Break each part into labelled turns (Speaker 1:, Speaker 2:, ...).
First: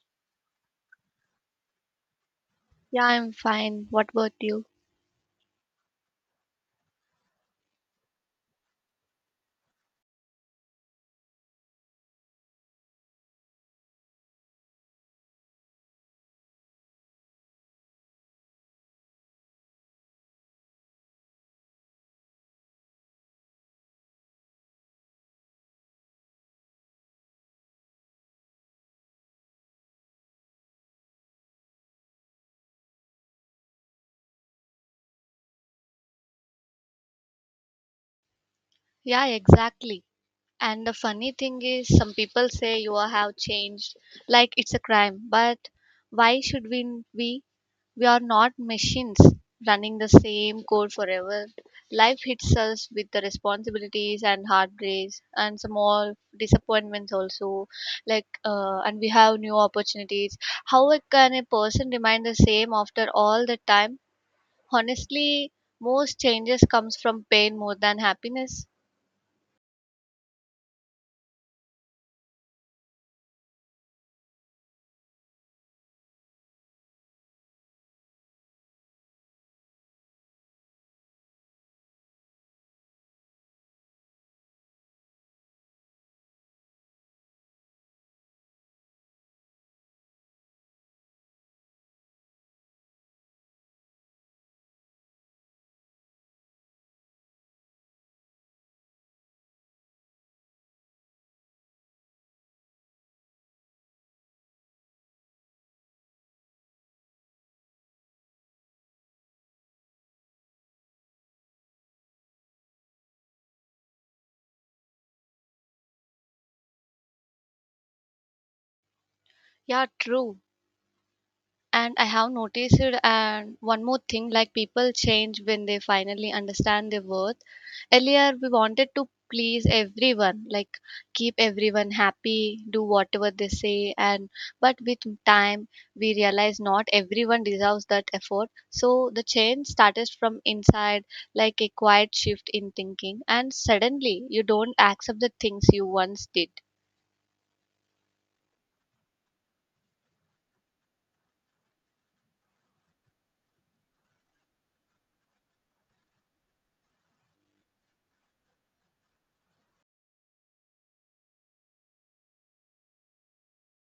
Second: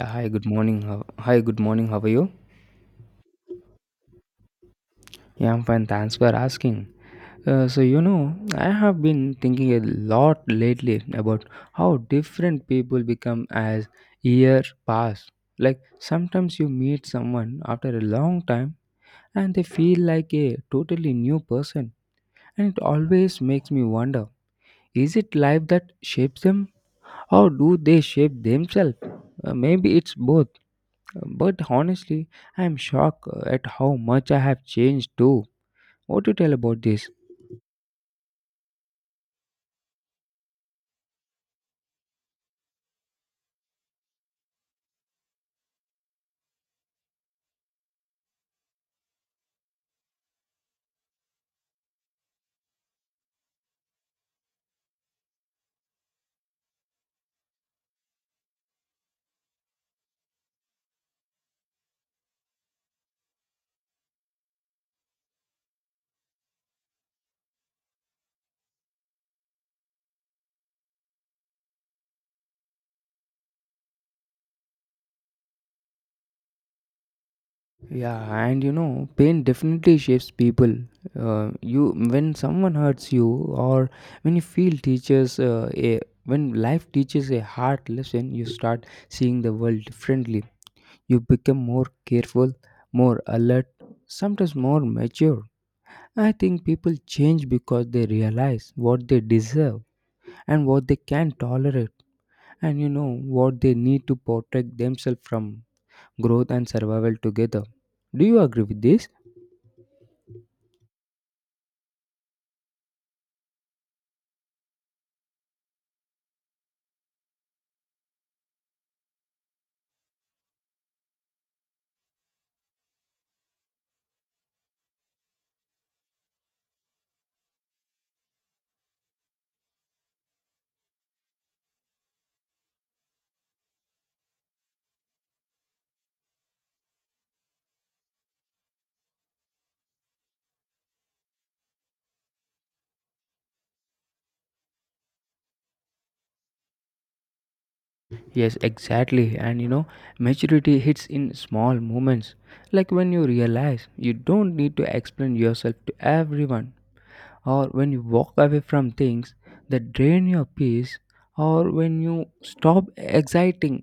Speaker 1: Hi, good morning. Hi, good morning. How are you?
Speaker 2: Yeah, I'm fine. What about you?
Speaker 1: Yeah, I'm fine. Thanks for asking. So, I have been thinking a lot lately about how different people become as years pass. Like, sometimes you meet someone after a long time and they feel like a totally new person. And it always makes me wonder, is it life that shapes them or do they shape themselves? Maybe it's both. But honestly, I'm shocked at how much I have changed too. What do you tell about this?
Speaker 2: Yeah, exactly. And the funny thing is, some people say have changed, like it's a crime. But why should we? We we are not machines running the same code forever. Life hits us with the responsibilities and heartbreaks and some all disappointments also. Like and we have new opportunities. How can a person remain the same after all the time? Honestly, most changes comes from pain more than happiness.
Speaker 1: Yeah, and pain definitely shapes people. You when someone hurts you, or when you feel teaches a when life teaches a hard lesson, you start seeing the world differently. You become more careful, more alert, sometimes more mature. I think people change because they realize what they deserve and what they can tolerate, and what they need to protect themselves from, growth and survival together. Do you agree with this?
Speaker 2: Yeah, true. And I have noticed it. And one more thing, like, people change when they finally understand their worth. Earlier we wanted to please everyone, like keep everyone happy, do whatever they say, and but with time we realize not everyone deserves that effort, so the change started from inside, like a quiet shift in thinking, and suddenly you don't accept the things you once did.
Speaker 1: Yes, exactly. And maturity hits in small moments, like when you realize you don't need to explain yourself to everyone, or when you walk away from things that drain your peace, or when you stop exciting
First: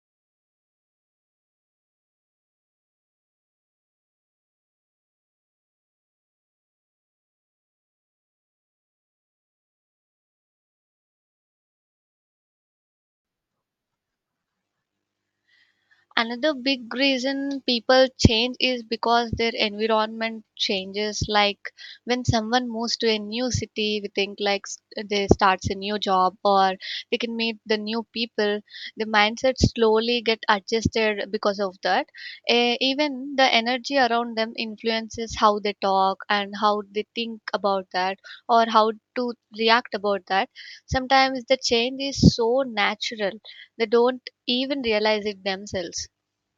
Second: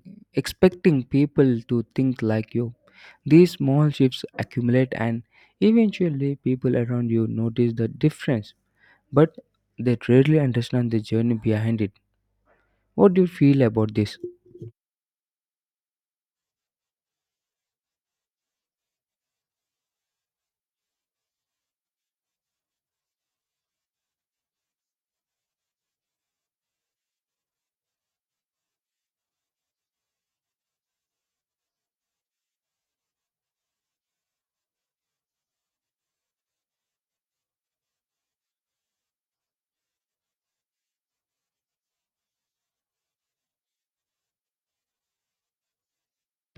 Speaker 1: expecting people to think like you. These small shifts accumulate and eventually people around you notice the difference, but they rarely understand the journey behind it. What do you feel about this?
Speaker 2: Another big reason people change is because their environment changes. Like when someone moves to a new city, we think like they starts a new job or they can meet the new people. The mindset slowly get adjusted because of that. Even the energy around them influences how they talk and how they think about that or how to react about that. Sometimes the change is so natural they don't even realize it themselves.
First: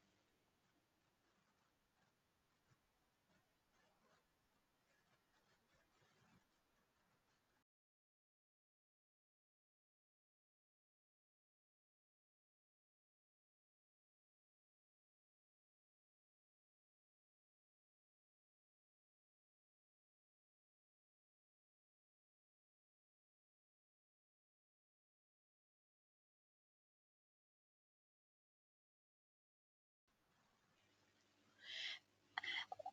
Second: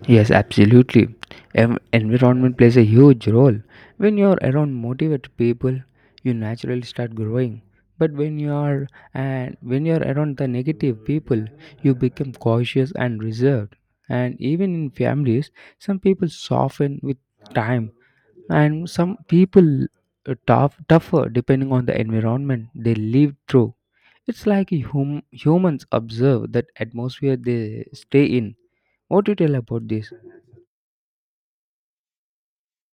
Speaker 1: Yes, absolutely. Environment plays a huge role. When you are around motivated people, you naturally start growing. But when you are around the negative people, you become cautious and reserved. And even in families, some people soften with time, and some people are tougher depending on the environment they live through. It's like humans observe that atmosphere they stay in. What do you tell about this?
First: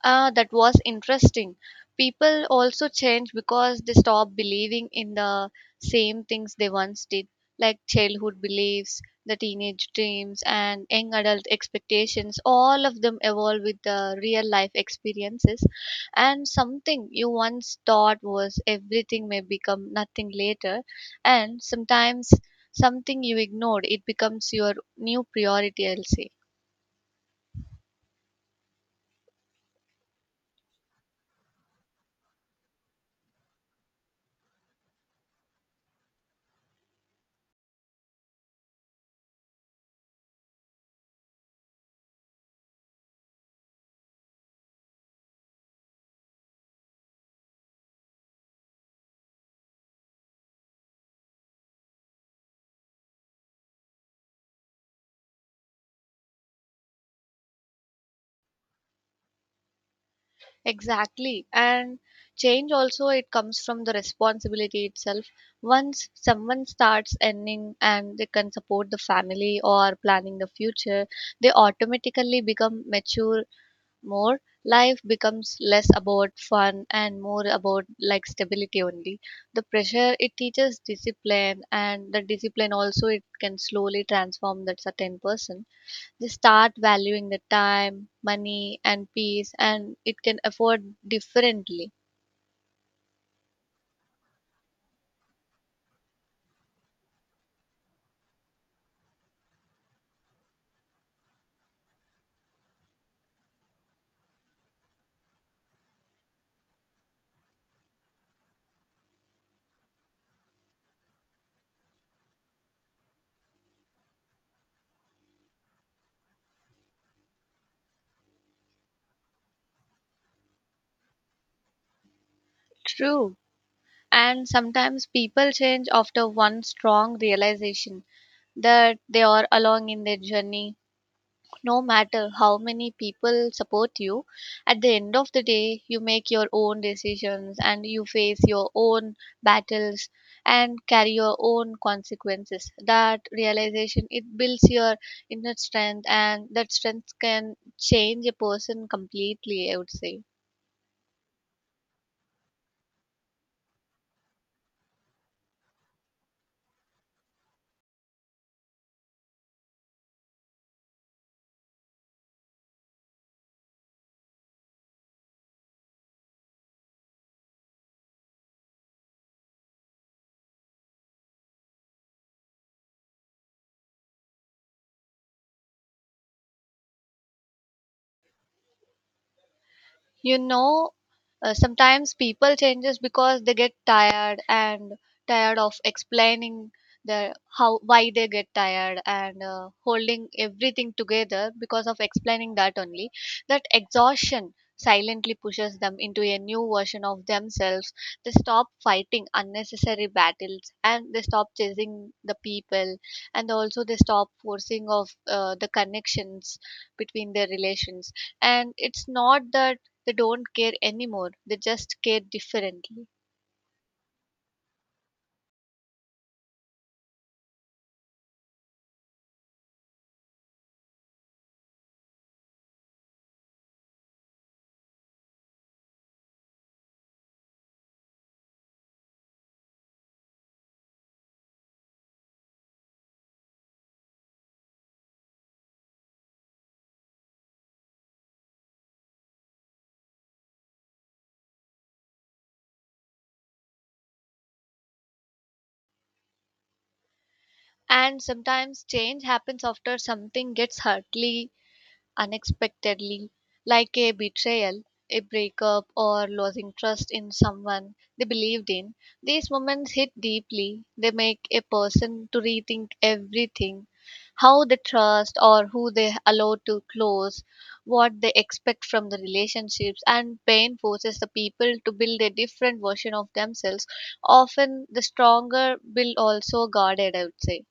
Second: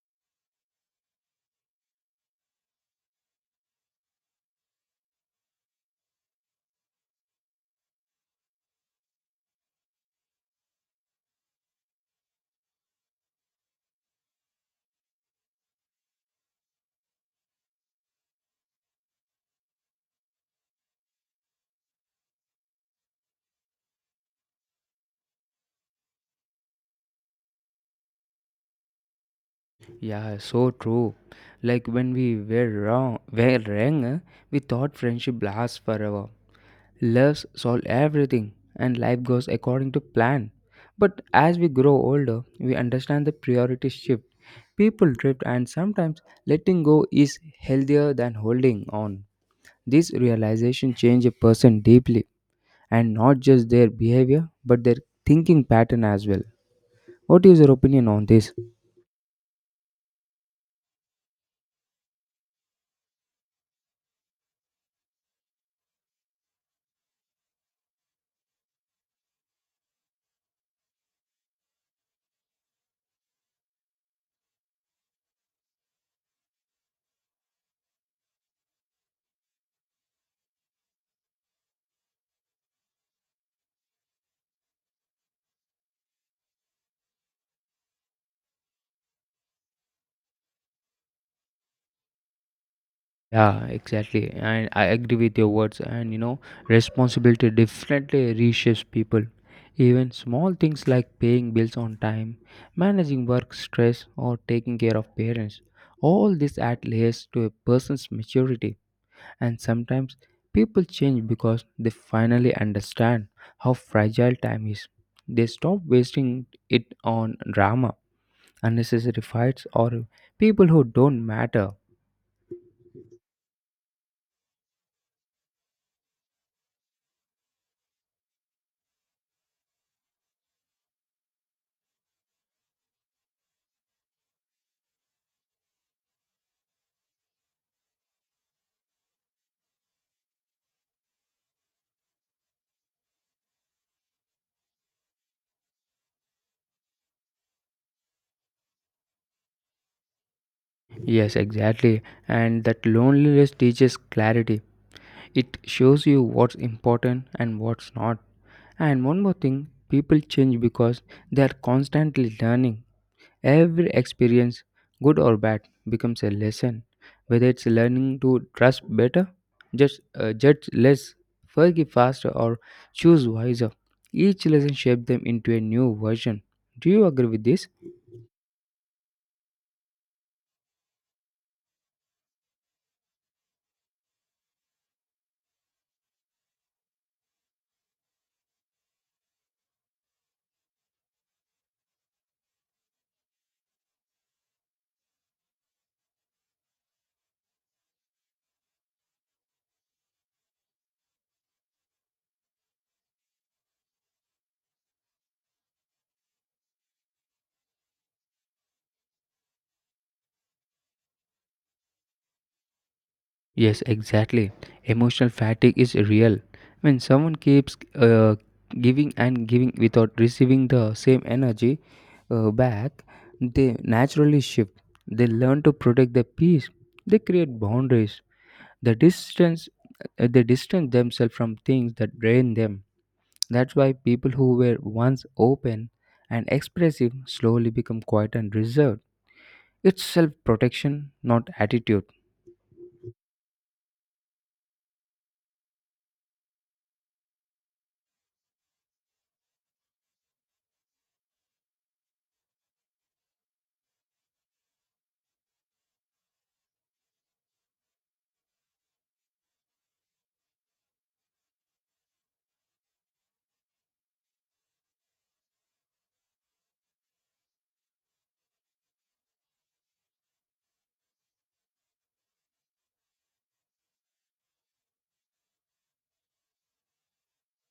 Speaker 2: That was interesting. People also change because they stop believing in the same things they once did, like childhood beliefs, the teenage dreams, and young adult expectations. All of them evolve with the real life experiences. And something you once thought was everything may become nothing later. And sometimes something you ignored, it becomes your new priority, I'll say.
Speaker 1: Yeah, so true. Like when were young, we thought friendship lasts forever. Loves solve everything and life goes according to plan. But as we grow older, we understand the priorities shift. People drift and sometimes letting go is healthier than holding on. This realization changes a person deeply, and not just their behavior but their thinking pattern as well. What is your opinion on this?
Speaker 2: Exactly. And change also it comes from the responsibility itself. Once someone starts earning and they can support the family or planning the future, they automatically become mature more. Life becomes less about fun and more about like stability only. The pressure it teaches discipline, and the discipline also it can slowly transform that certain person. They start valuing the time, money, and peace, and it can afford differently.
Speaker 1: Yeah, exactly. And I agree with your words. And responsibility definitely reshapes people. Even small things like paying bills on time, managing work stress, or taking care of parents. All this add layers to a person's maturity. And sometimes people change because they finally understand how fragile time is. They stop wasting it on drama, unnecessary fights, or people who don't matter.
Speaker 2: True. And sometimes people change after one strong realization that they are along in their journey. No matter how many people support you, at the end of the day you make your own decisions and you face your own battles and carry your own consequences. That realization it builds your inner strength, and that strength can change a person completely, I would say.
Speaker 1: Yes, exactly. And that loneliness teaches clarity. It shows you what's important and what's not. And one more thing, people change because they are constantly learning. Every experience, good or bad, becomes a lesson. Whether it's learning to trust better, just judge less, forgive faster, or choose wiser, each lesson shapes them into a new version. Do you agree with this?
Speaker 2: You know, sometimes people changes because they get tired of explaining the how why they get tired and holding everything together because of explaining that only. That exhaustion silently pushes them into a new version of themselves. They stop fighting unnecessary battles, and they stop chasing the people, and also they stop forcing of the connections between their relations. And it's not that they don't care anymore, they just care differently.
Speaker 1: Yes, exactly. Emotional fatigue is real. When someone keeps giving and giving without receiving the same energy back, they naturally shift. They learn to protect their peace. They create boundaries. The distance, they distance themselves from things that drain them. That's why people who were once open and expressive slowly become quiet and reserved. It's self-protection, not attitude.
Speaker 2: And sometimes change happens after something gets hurtly, unexpectedly, like a betrayal, a breakup, or losing trust in someone they believed in. These moments hit deeply. They make a person to rethink everything: how they trust or who they allow to close, what they expect from the relationships, and pain forces the people to build a different version of themselves. Often, the stronger build also guarded, I would say.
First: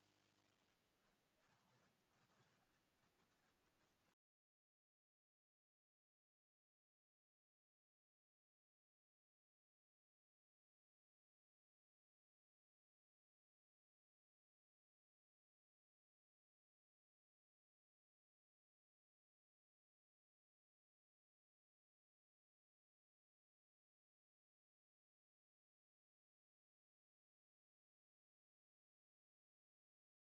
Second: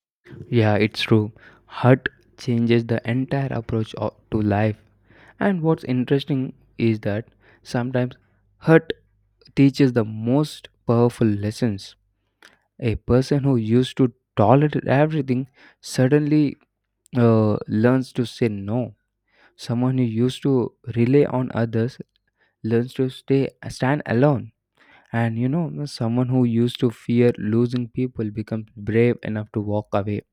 Speaker 1: Yeah, it's true. Hurt changes the entire approach to life. And what's interesting is that sometimes hurt teaches the most powerful lessons. A person who used to tolerate everything suddenly learns to say no. Someone who used to rely on others learns to stay stand alone. And someone who used to fear losing people becomes brave enough to walk away.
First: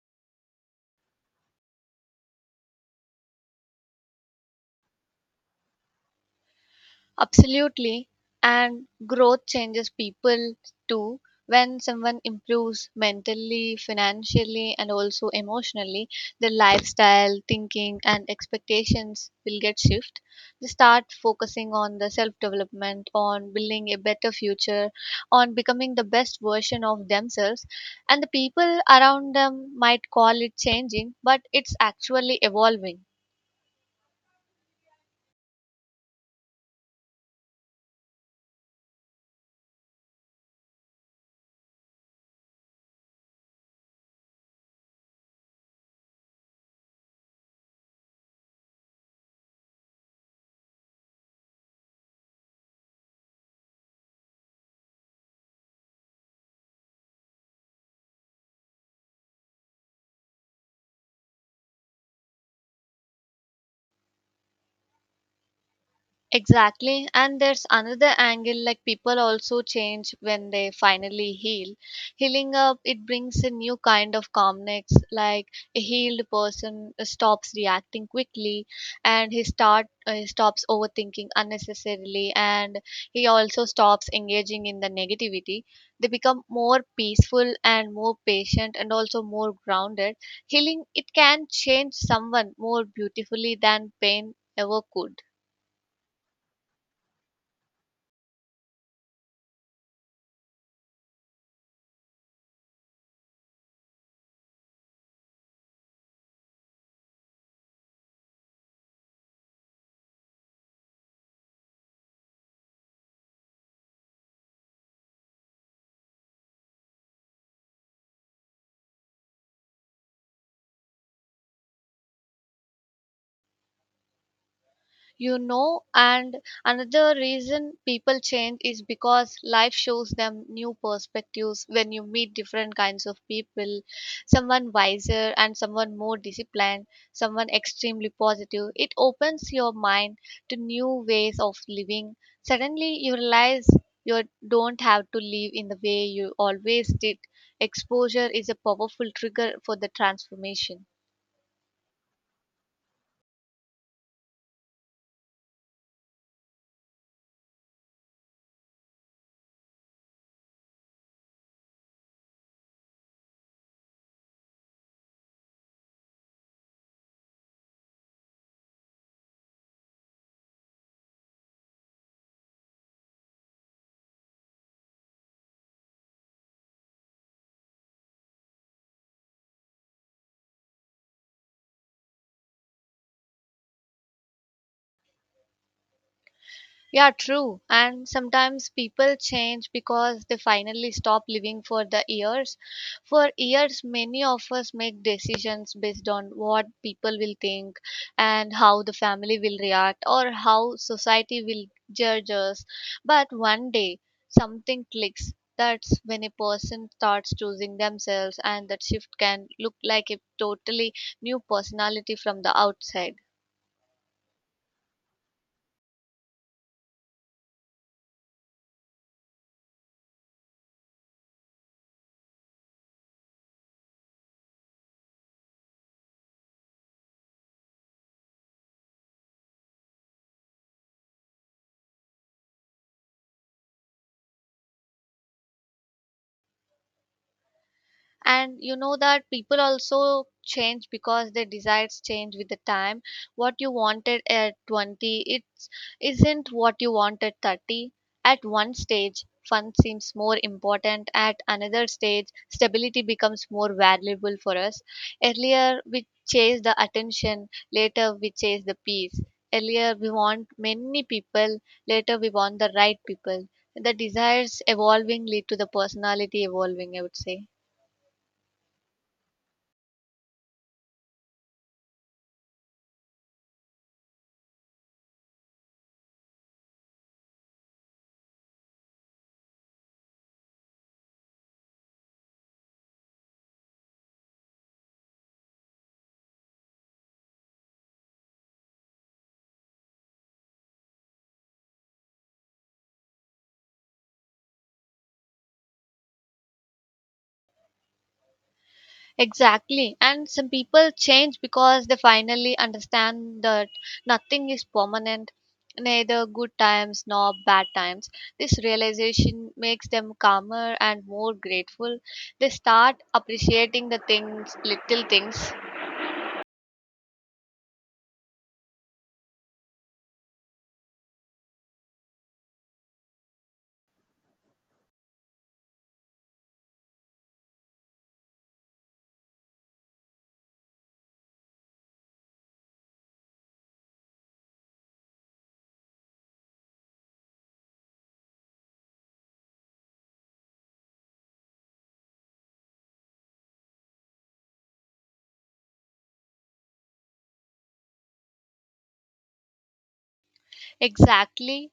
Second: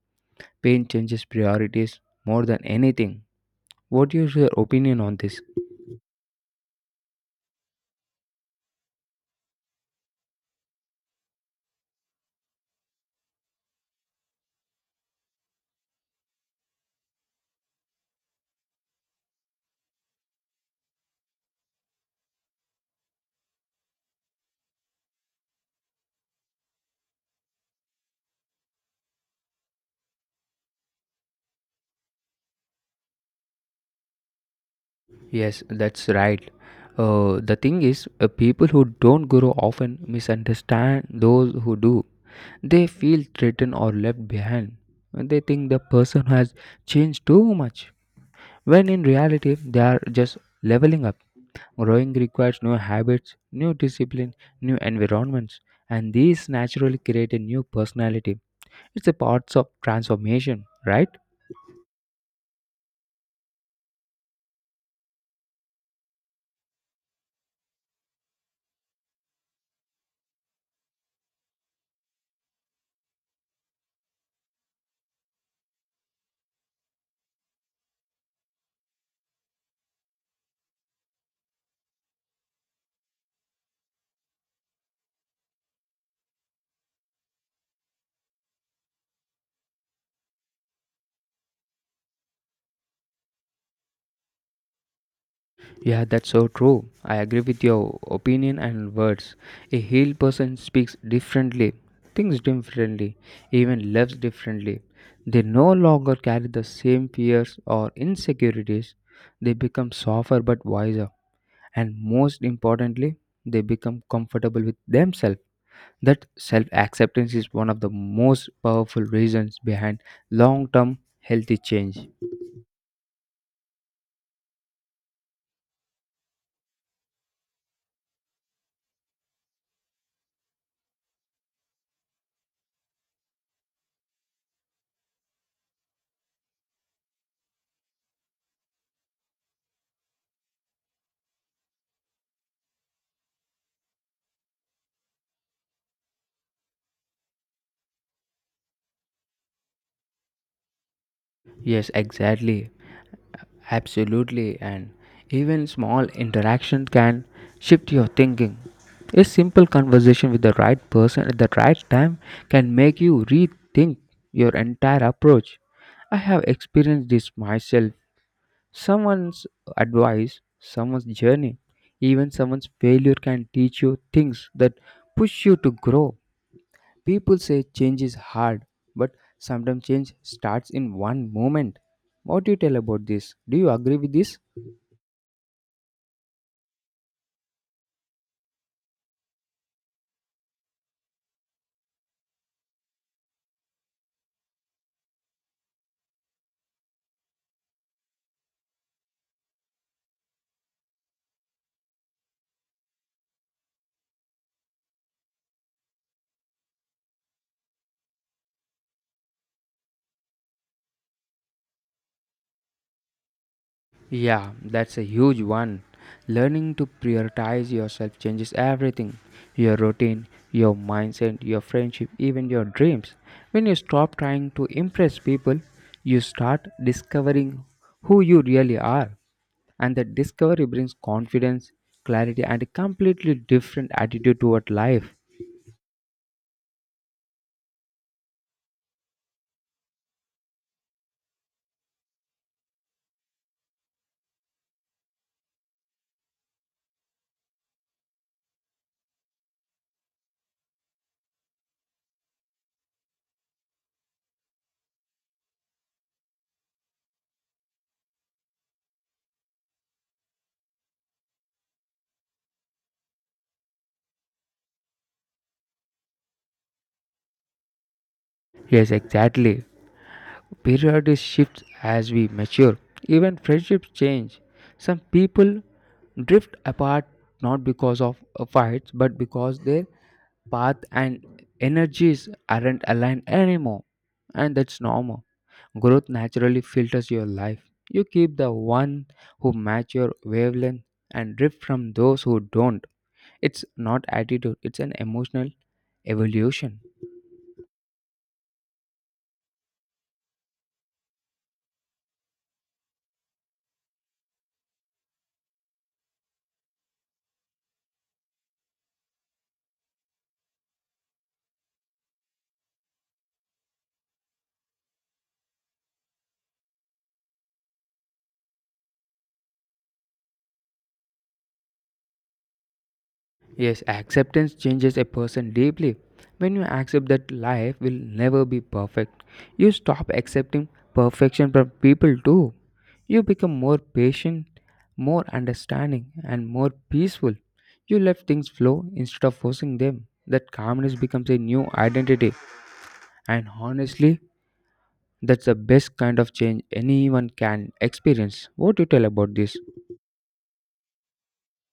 Speaker 1: Pain changes priorities more than anything. What is your opinion on this?
Speaker 2: Absolutely. And growth changes people too. When someone improves mentally, financially, and also emotionally, their lifestyle, thinking, and expectations will get shift. They start focusing on the self development, on building a better future, on becoming the best version of themselves. And the people around them might call it changing, but it's actually evolving.
Speaker 1: Yes, that's right. The thing is, people who don't grow often misunderstand those who do. They feel threatened or left behind. They think the person has changed too much, when in reality, they are just leveling up. Growing requires new habits, new discipline, new environments, and these naturally create a new personality. It's a part of transformation, right?
Speaker 2: Exactly. And there's another angle, like people also change when they finally heal. Healing up, it brings a new kind of calmness. Like a healed person stops reacting quickly, and he start stops overthinking unnecessarily, and he also stops engaging in the negativity. They become more peaceful and more patient and also more grounded. Healing, it can change someone more beautifully than pain ever could.
Speaker 1: Yeah, that's so true. I agree with your opinion and words. A healed person speaks differently, thinks differently, even loves differently. They no longer carry the same fears or insecurities. They become softer but wiser. And most importantly, they become comfortable with themselves. That self acceptance is one of the most powerful reasons behind long term healthy change.
Speaker 2: You know, and another reason people change is because life shows them new perspectives. When you meet different kinds of people, someone wiser and someone more disciplined, someone extremely positive, it opens your mind to new ways of living. Suddenly you realize you don't have to live in the way you always did. Exposure is a powerful trigger for the transformation.
Speaker 1: Yes, exactly. Absolutely, and even small interactions can shift your thinking. A simple conversation with the right person at the right time can make you rethink your entire approach. I have experienced this myself. Someone's advice, someone's journey, even someone's failure can teach you things that push you to grow. People say change is hard, but sometimes change starts in one moment. What do you tell about this? Do you agree with this?
Speaker 2: Yeah, true. And sometimes people change because they finally stop living for the years. For years, many of us make decisions based on what people will think and how the family will react or how society will judge us. But one day, something clicks. That's when a person starts choosing themselves, and that shift can look like a totally new personality from the outside.
Speaker 1: Yeah, that's a huge one. Learning to prioritize yourself changes everything, your routine, your mindset, your friendship, even your dreams. When you stop trying to impress people, you start discovering who you really are. And that discovery brings confidence, clarity, and a completely different attitude toward life.
Speaker 2: And you know, that people also change because their desires change with the time. What you wanted at 20 it isn't what you want at 30. At one stage fun seems more important, at another stage stability becomes more valuable for us. Earlier we chase the attention, later we chase the peace. Earlier we want many people, later we want the right people. The desires evolvingly to the personality evolving, I would say.
Speaker 1: Yes, exactly. Priorities shift as we mature. Even friendships change. Some people drift apart not because of fights but because their path and energies aren't aligned anymore. And that's normal. Growth naturally filters your life. You keep the one who match your wavelength and drift from those who don't. It's not attitude, it's an emotional evolution.
Speaker 2: Exactly. And some people change because they finally understand that nothing is permanent, neither good times nor bad times. This realization makes them calmer and more grateful. They start appreciating the things, little things.
Speaker 1: Yes, acceptance changes a person deeply. When you accept that life will never be perfect, you stop accepting perfection from people too. You become more patient, more understanding, and more peaceful. You let things flow instead of forcing them. That calmness becomes a new identity, and honestly, that's the best kind of change anyone can experience. What do you tell about this?
Speaker 2: Exactly.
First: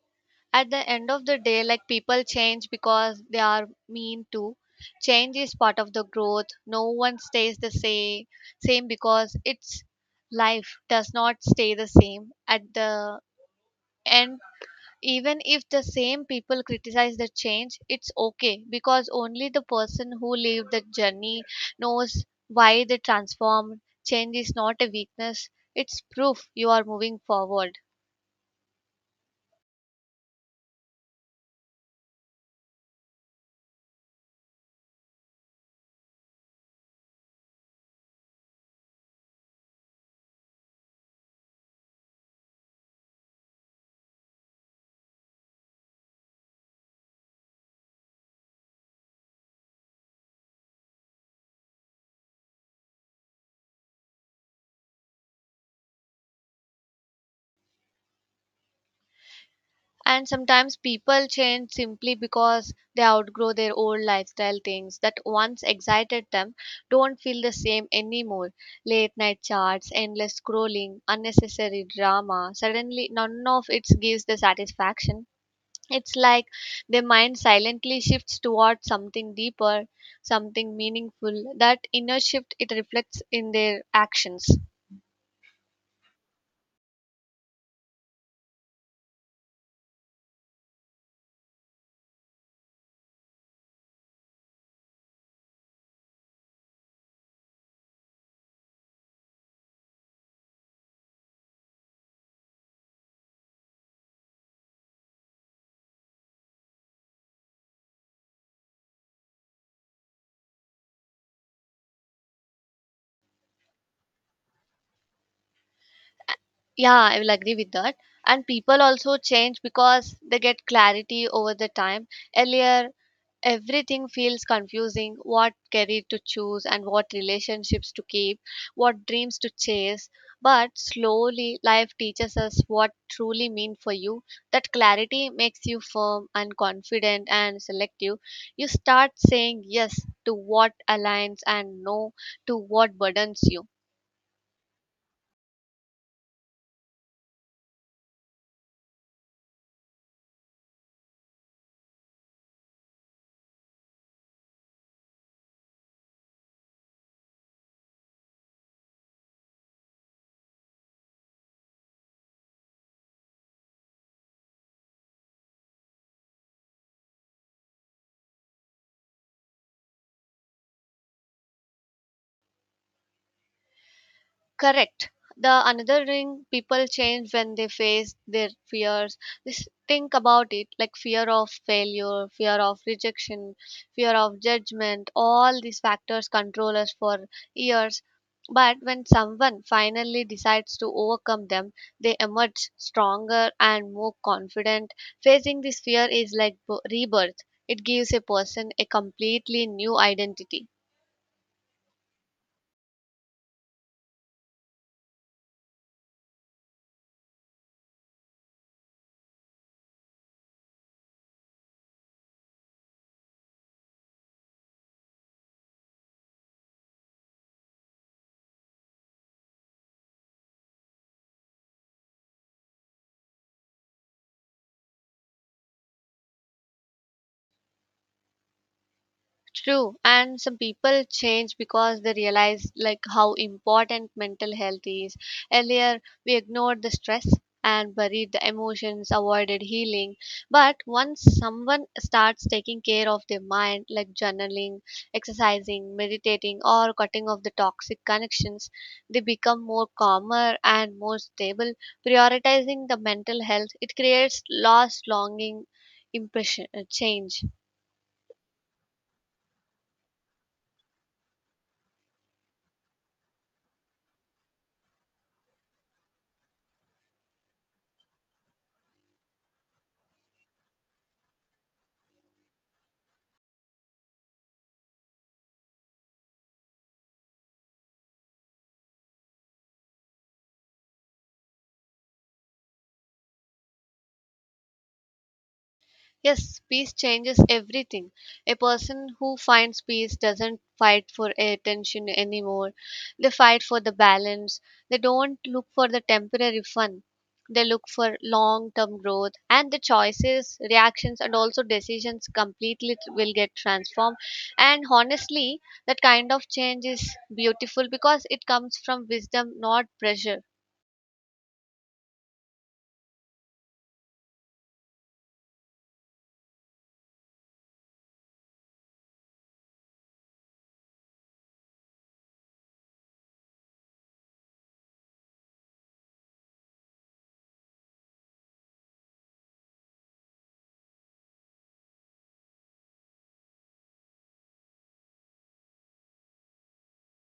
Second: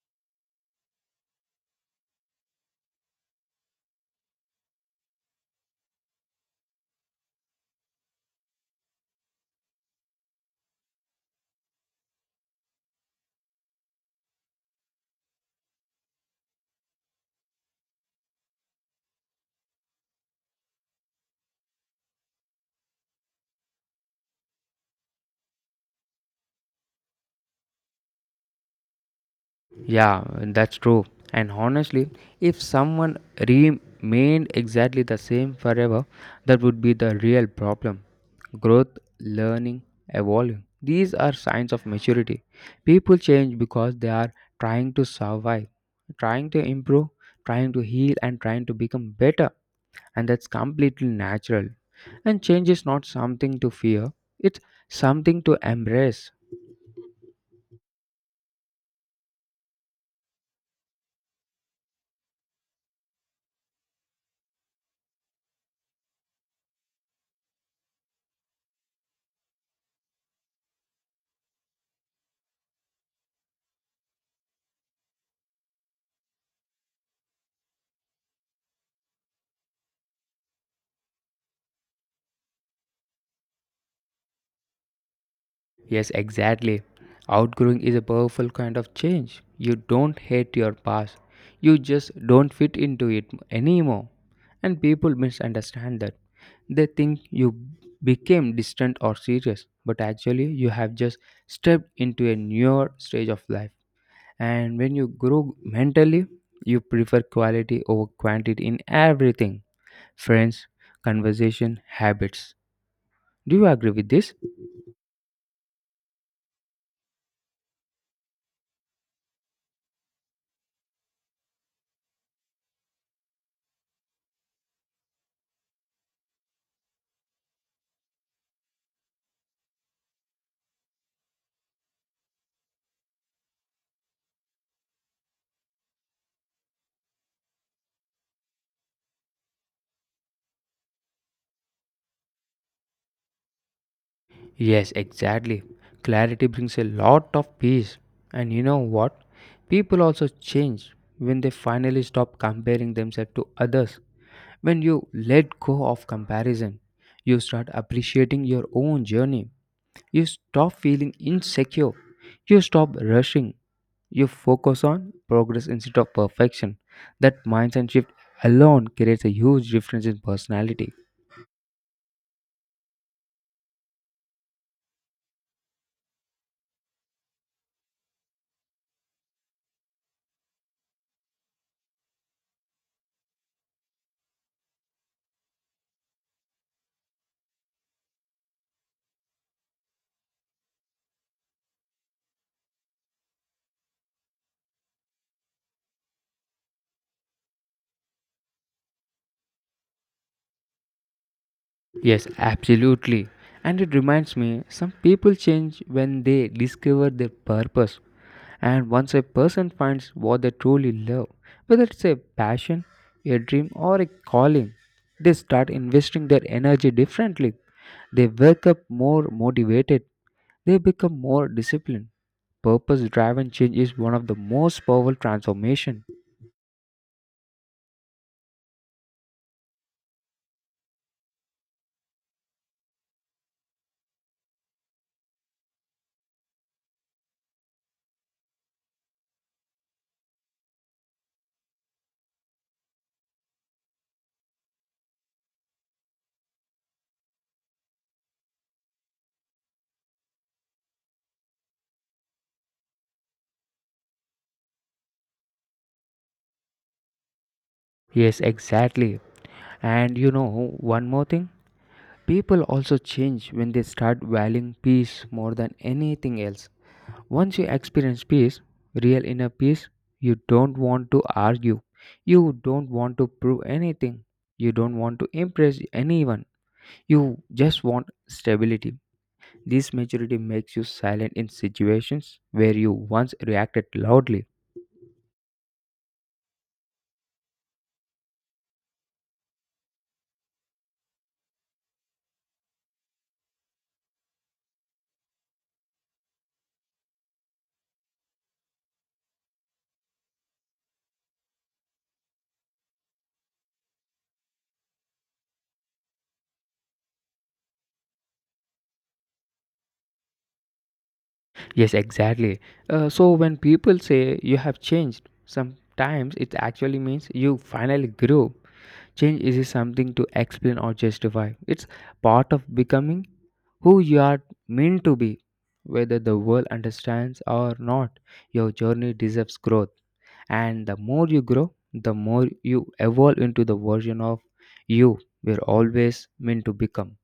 Speaker 2: At the end of the day, like people change because they are mean to. Change is part of the growth. No one stays the same same because its life does not stay the same at the end. Even if the same people criticize the change, it's okay, because only the person who lived the journey knows why they transformed. Change is not a weakness, it's proof you are moving forward.
Speaker 1: Yeah, that's true. And honestly, if someone remained exactly the same forever, that would be the real problem. Growth, learning, evolving. These are signs of maturity. People change because they are trying to survive, trying to improve, trying to heal, and trying to become better. And that's completely natural. And change is not something to fear, it's something to embrace.
Speaker 2: And sometimes people change simply because they outgrow their old lifestyle. Things that once excited them don't feel the same anymore. Late night chats, endless scrolling, unnecessary drama, suddenly none of it gives the satisfaction. It's like their mind silently shifts towards something deeper, something meaningful. That inner shift it reflects in their actions.
Speaker 1: Yes, exactly. Outgrowing is a powerful kind of change. You don't hate your past, you just don't fit into it anymore. And people misunderstand that. They think you became distant or serious, but actually, you have just stepped into a newer stage of life. And when you grow mentally, you prefer quality over quantity in everything, friends, conversation, habits. Do you agree with this?
Speaker 2: Yeah, I will agree with that. And people also change because they get clarity over the time. Earlier, everything feels confusing: what career to choose and what relationships to keep, what dreams to chase. But slowly, life teaches us what truly mean for you. That clarity makes you firm and confident and selective. You start saying yes to what aligns and no to what burdens you.
Speaker 1: Yes, exactly. Clarity brings a lot of peace. And you know what? People also change when they finally stop comparing themselves to others. When you let go of comparison, you start appreciating your own journey. You stop feeling insecure. You stop rushing. You focus on progress instead of perfection. That mindset shift alone creates a huge difference in personality.
Speaker 2: Correct. The another thing, people change when they face their fears. Just think about it, like fear of failure, fear of rejection, fear of judgment. All these factors control us for years. But when someone finally decides to overcome them, they emerge stronger and more confident. Facing this fear is like rebirth, it gives a person a completely new identity.
Speaker 1: Yes, absolutely. And it reminds me some people change when they discover their purpose. And once a person finds what they truly love, whether it's a passion, a dream, or a calling, they start investing their energy differently. They wake up more motivated, they become more disciplined. Purpose driven change is one of the most powerful transformation.
Speaker 2: True, and some people change because they realize like how important mental health is. Earlier, we ignored the stress and buried the emotions, avoided healing. But once someone starts taking care of their mind, like journaling, exercising, meditating, or cutting off the toxic connections, they become more calmer and more stable. Prioritizing the mental health, it creates lost longing impression change.
Speaker 1: Yes, exactly. And you know one more thing? People also change when they start valuing peace more than anything else. Once you experience peace, real inner peace, you don't want to argue. You don't want to prove anything. You don't want to impress anyone. You just want stability. This maturity makes you silent in situations where you once reacted loudly.
Speaker 2: Yes, peace changes everything. A person who finds peace doesn't fight for attention anymore. They fight for the balance. They don't look for the temporary fun. They look for long term growth, and the choices, reactions, and also decisions completely will get transformed. And honestly, that kind of change is beautiful because it comes from wisdom, not pressure.
Speaker 1: Yes, exactly. So when people say you have changed, sometimes it actually means you finally grew. Change is something to explain or justify. It's part of becoming who you are meant to be. Whether the world understands or not, your journey deserves growth. And the more you grow, the more you evolve into the version of you were always meant to become.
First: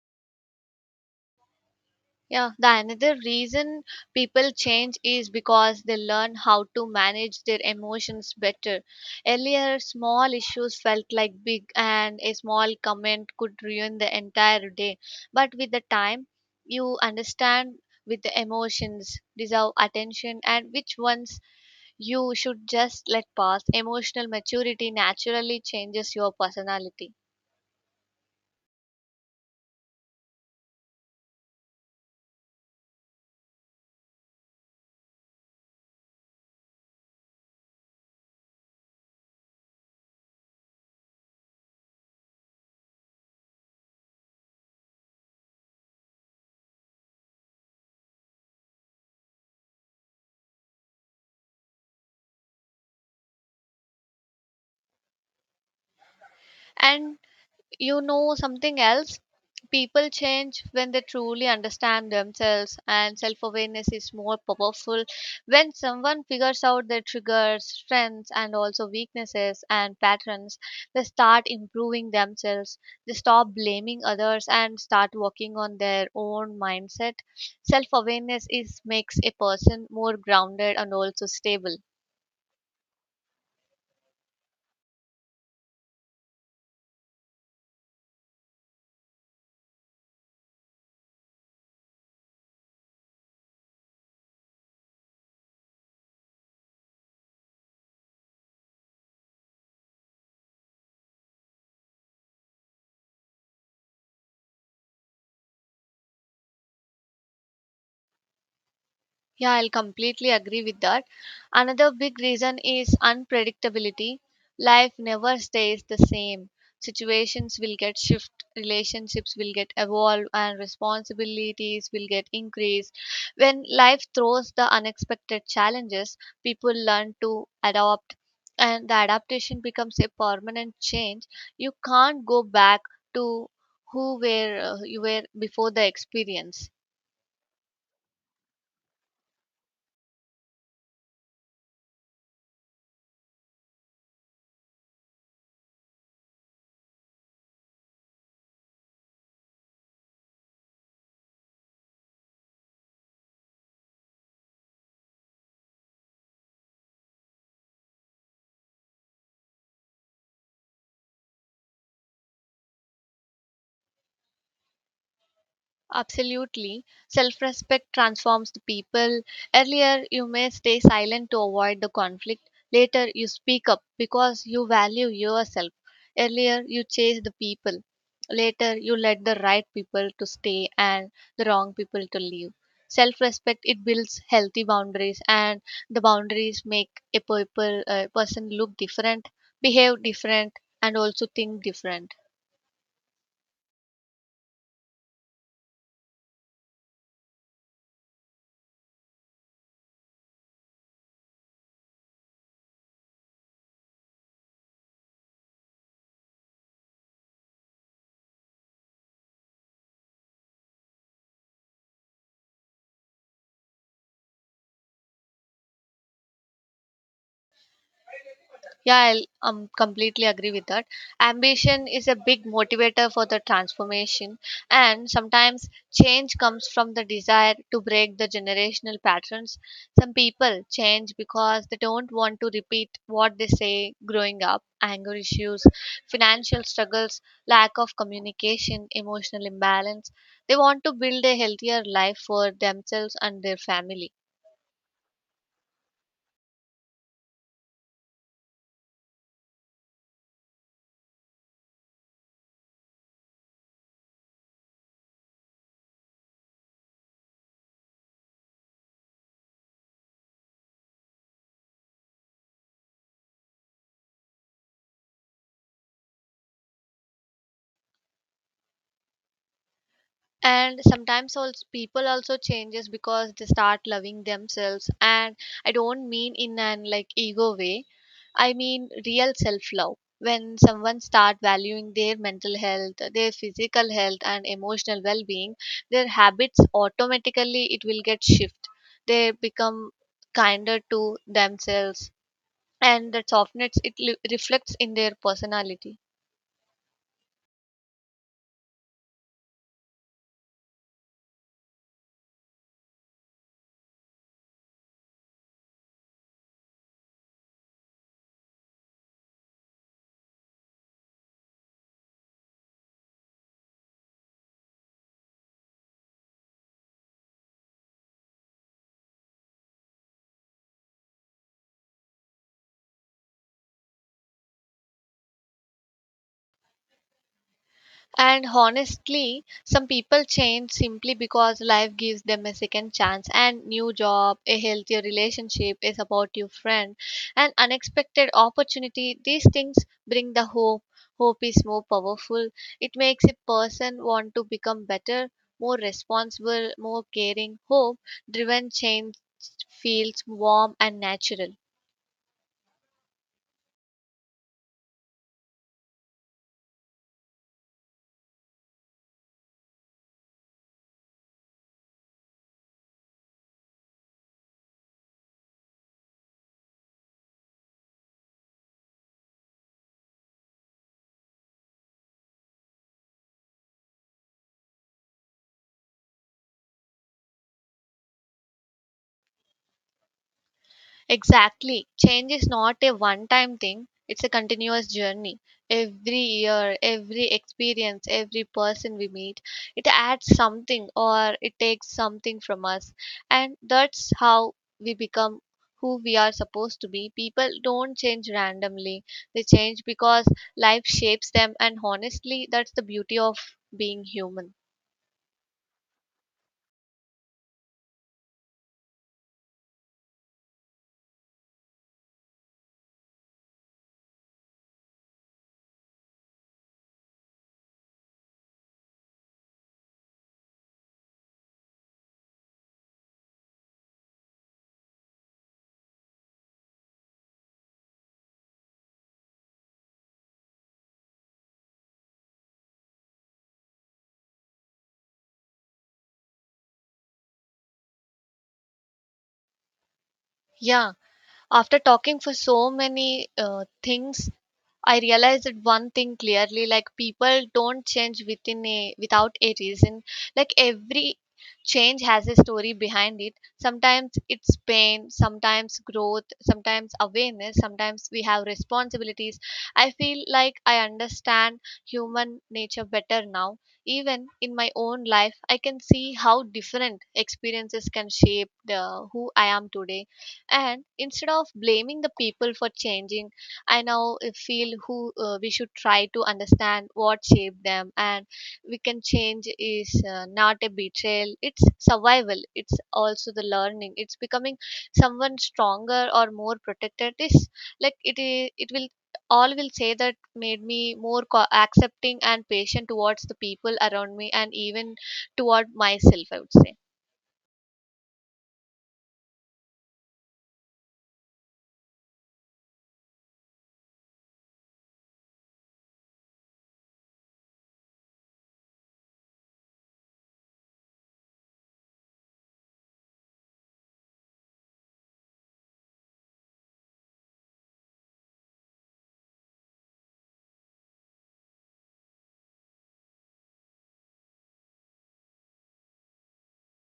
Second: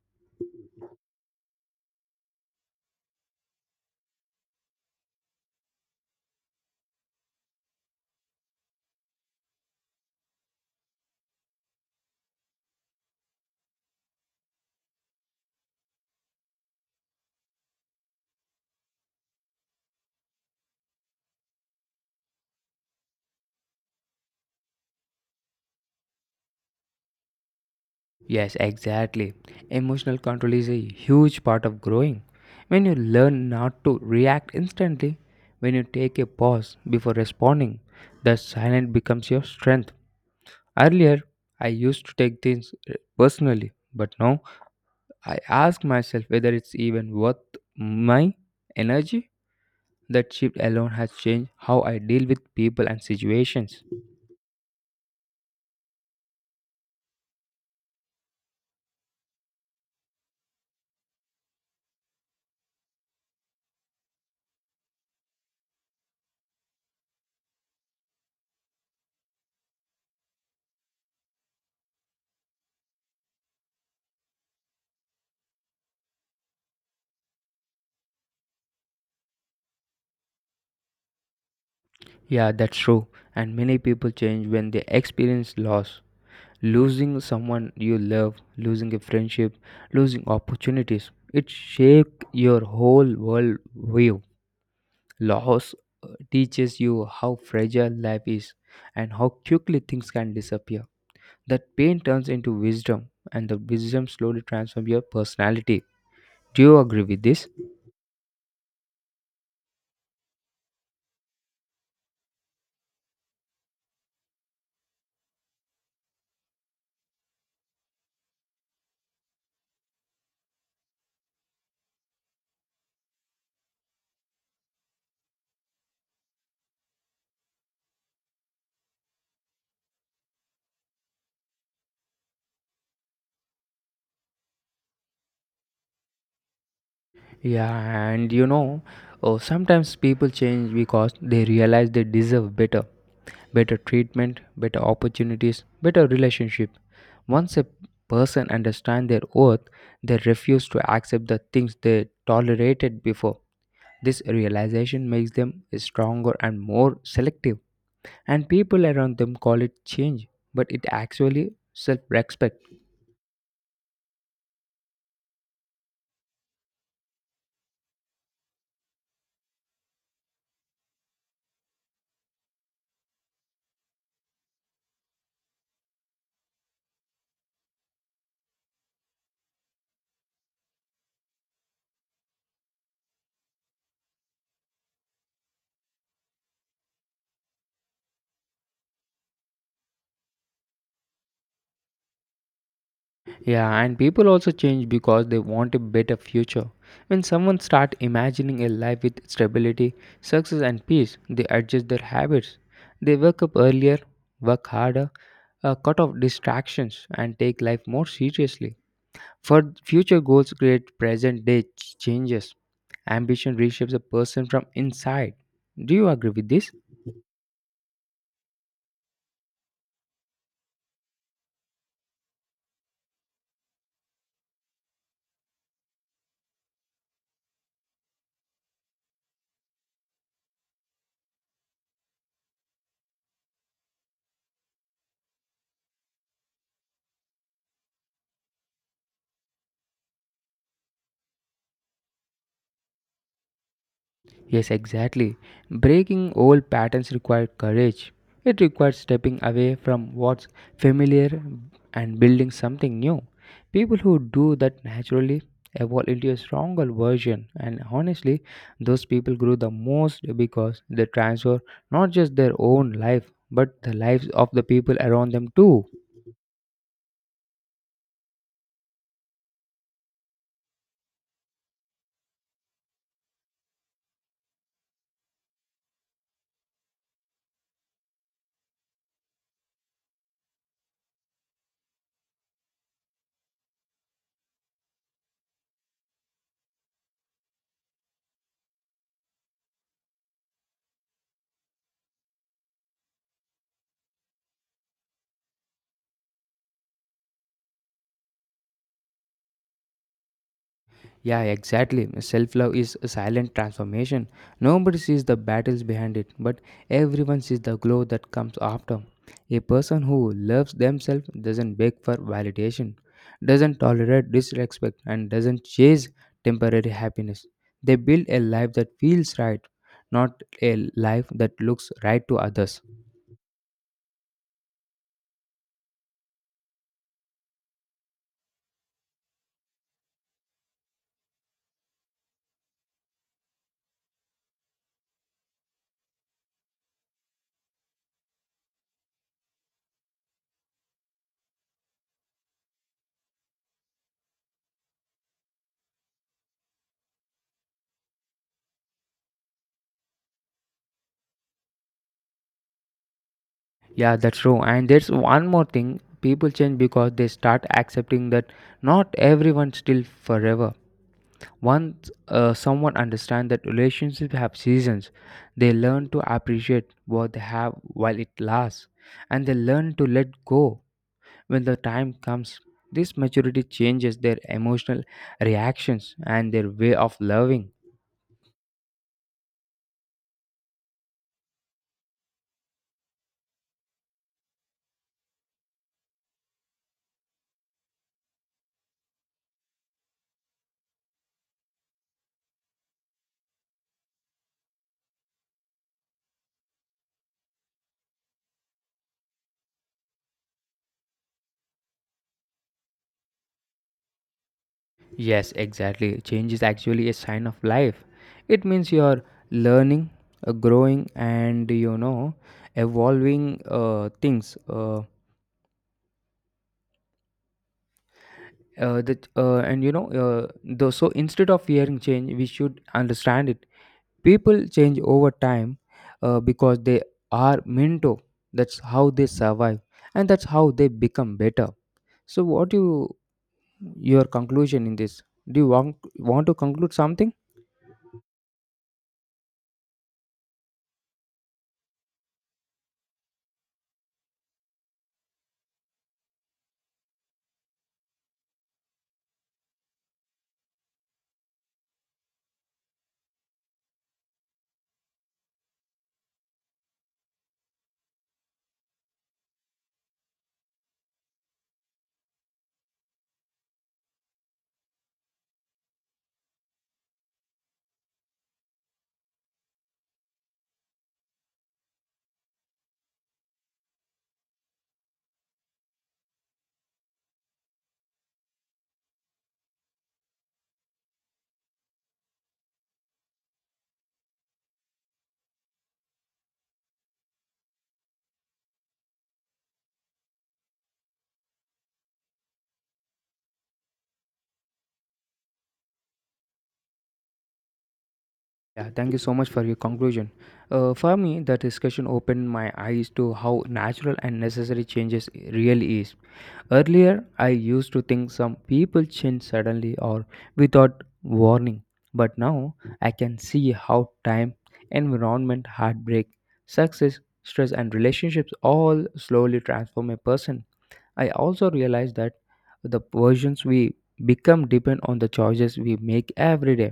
Speaker 2: Yeah, the another reason people change is because they learn how to manage their emotions better. Earlier, small issues felt like big, and a small comment could ruin the entire day. But with the time, you understand with the emotions deserve attention and which ones you should just let pass. Emotional maturity naturally changes your personality.
Speaker 1: Yes, exactly. Emotional control is a huge part of growing. When you learn not to react instantly, when you take a pause before responding, the silence becomes your strength. Earlier, I used to take things personally, but now I ask myself whether it's even worth my energy. That shift alone has changed how I deal with people and situations.
Speaker 2: And you know something else? People change when they truly understand themselves, and self awareness is more powerful. When someone figures out their triggers, strengths, and also weaknesses and patterns, they start improving themselves, they stop blaming others, and start working on their own mindset. Self awareness is makes a person more grounded and also stable.
Speaker 1: Yeah, that's true. And many people change when they experience loss, losing someone you love, losing a friendship, losing opportunities. It shake your whole world view. Loss teaches you how fragile life is and how quickly things can disappear. That pain turns into wisdom, and the wisdom slowly transforms your personality. Do you agree with this?
Speaker 2: Yeah, I'll completely agree with that. Another big reason is unpredictability. Life never stays the same. Situations will get shift, relationships will get evolve, and responsibilities will get increased. When life throws the unexpected challenges, people learn to adapt, and the adaptation becomes a permanent change. You can't go back to who were you were before the experience.
Speaker 1: Yeah, and sometimes people change because they realize they deserve better. Better treatment, better opportunities, better relationship. Once a person understands their worth, they refuse to accept the things they tolerated before. This realization makes them stronger and more selective, and people around them call it change, but it actually self-respect.
Speaker 2: Absolutely. Self respect transforms the people. Earlier, you may stay silent to avoid the conflict. Later, you speak up because you value yourself. Earlier, you chase the people. Later, you let the right people to stay and the wrong people to leave. Self respect it builds healthy boundaries, and the boundaries make a person look different, behave different, and also think different.
Speaker 1: Yeah, and people also change because they want a better future. When someone starts imagining a life with stability, success, and peace, they adjust their habits. They wake up earlier, work harder, cut off distractions, and take life more seriously. For future goals, create present day changes. Ambition reshapes a person from inside. Do you agree with this?
Speaker 2: Yeah, I'll completely agree with that. Ambition is a big motivator for the transformation, and sometimes change comes from the desire to break the generational patterns. Some people change because they don't want to repeat what they say growing up: anger issues, financial struggles, lack of communication, emotional imbalance. They want to build a healthier life for themselves and their family.
Speaker 1: Yes, exactly. Breaking old patterns requires courage. It requires stepping away from what's familiar and building something new. People who do that naturally evolve into a stronger version, and honestly, those people grow the most because they transfer not just their own life but the lives of the people around them too.
Speaker 2: And sometimes also people also changes because they start loving themselves. And I don't mean in an like ego way, I mean real self love. When someone start valuing their mental health, their physical health, and emotional well being, their habits automatically it will get shift. They become kinder to themselves, and that softness it reflects in their personality.
Speaker 1: Yeah, exactly. Self love is a silent transformation. Nobody sees the battles behind it, but everyone sees the glow that comes after. A person who loves themselves doesn't beg for validation, doesn't tolerate disrespect, and doesn't chase temporary happiness. They build a life that feels right, not a life that looks right to others.
Speaker 2: And honestly, some people change simply because life gives them a second chance: and new job, a healthier relationship, a supportive friend, an unexpected opportunity. These things bring the hope. Hope is more powerful. It makes a person want to become better, more responsible, more caring. Hope driven change feels warm and natural.
Speaker 1: Yeah, that's true. And there's one more thing, people change because they start accepting that not everyone still forever. Once someone understands that relationships have seasons, they learn to appreciate what they have while it lasts, and they learn to let go when the time comes. This maturity changes their emotional reactions and their way of loving.
Speaker 2: Exactly. Change is not a one time thing, it's a continuous journey. Every year, every experience, every person we meet, it adds something or it takes something from us. And that's how we become who we are supposed to be. People don't change randomly, they change because life shapes them. And honestly, that's the beauty of being human.
Speaker 1: Yes, exactly. Change is actually a sign of life. It means you're learning, growing, and evolving things. That and you know though so instead of fearing change, we should understand it. People change over time because they are meant to. That's how they survive and that's how they become better. So what your conclusion in this? Do you want to conclude something?
Speaker 2: Yeah, after talking for so many things I realized that one thing clearly, like people don't change within a without a reason. Like every change has a story behind it. Sometimes it's pain, sometimes growth, sometimes awareness, sometimes we have responsibilities. I feel like I understand human nature better now. Even in my own life, I can see how different experiences can shape the, who I am today. And instead of blaming the people for changing, I now feel who we should try to understand what shaped them, and we can change is not a betrayal. It's survival. It's also the learning. It's becoming someone stronger or more protected. Is like it is. It will all will say that made me more accepting and patient towards the people around me and even toward myself, I would say.
Speaker 1: Yeah, thank you so much for your conclusion. For me, the discussion opened my eyes to how natural and necessary changes really is. Earlier, I used to think some people change suddenly or without warning, but now I can see how time, environment, heartbreak, success, stress, and relationships all slowly transform a person. I also realize that the versions we become depend on the choices we make every day.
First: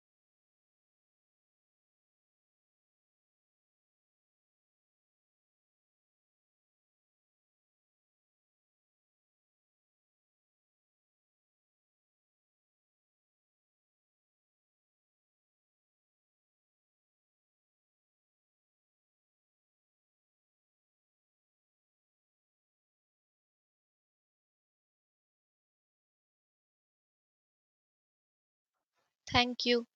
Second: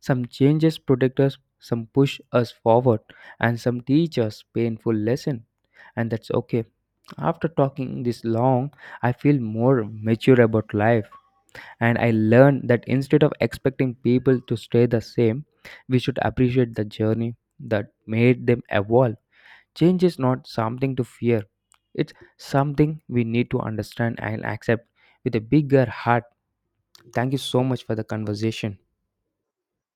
Speaker 1: Some changes protect us, some push us forward, and some teach us painful lesson, and that's okay. After talking this long, I feel more mature about life and I learned that instead of expecting people to stay the same, we should appreciate the journey that made them evolve. Change is not something to fear, it's something we need to understand and accept with a bigger heart. Thank you so much for the conversation.
Speaker 2: Thank you.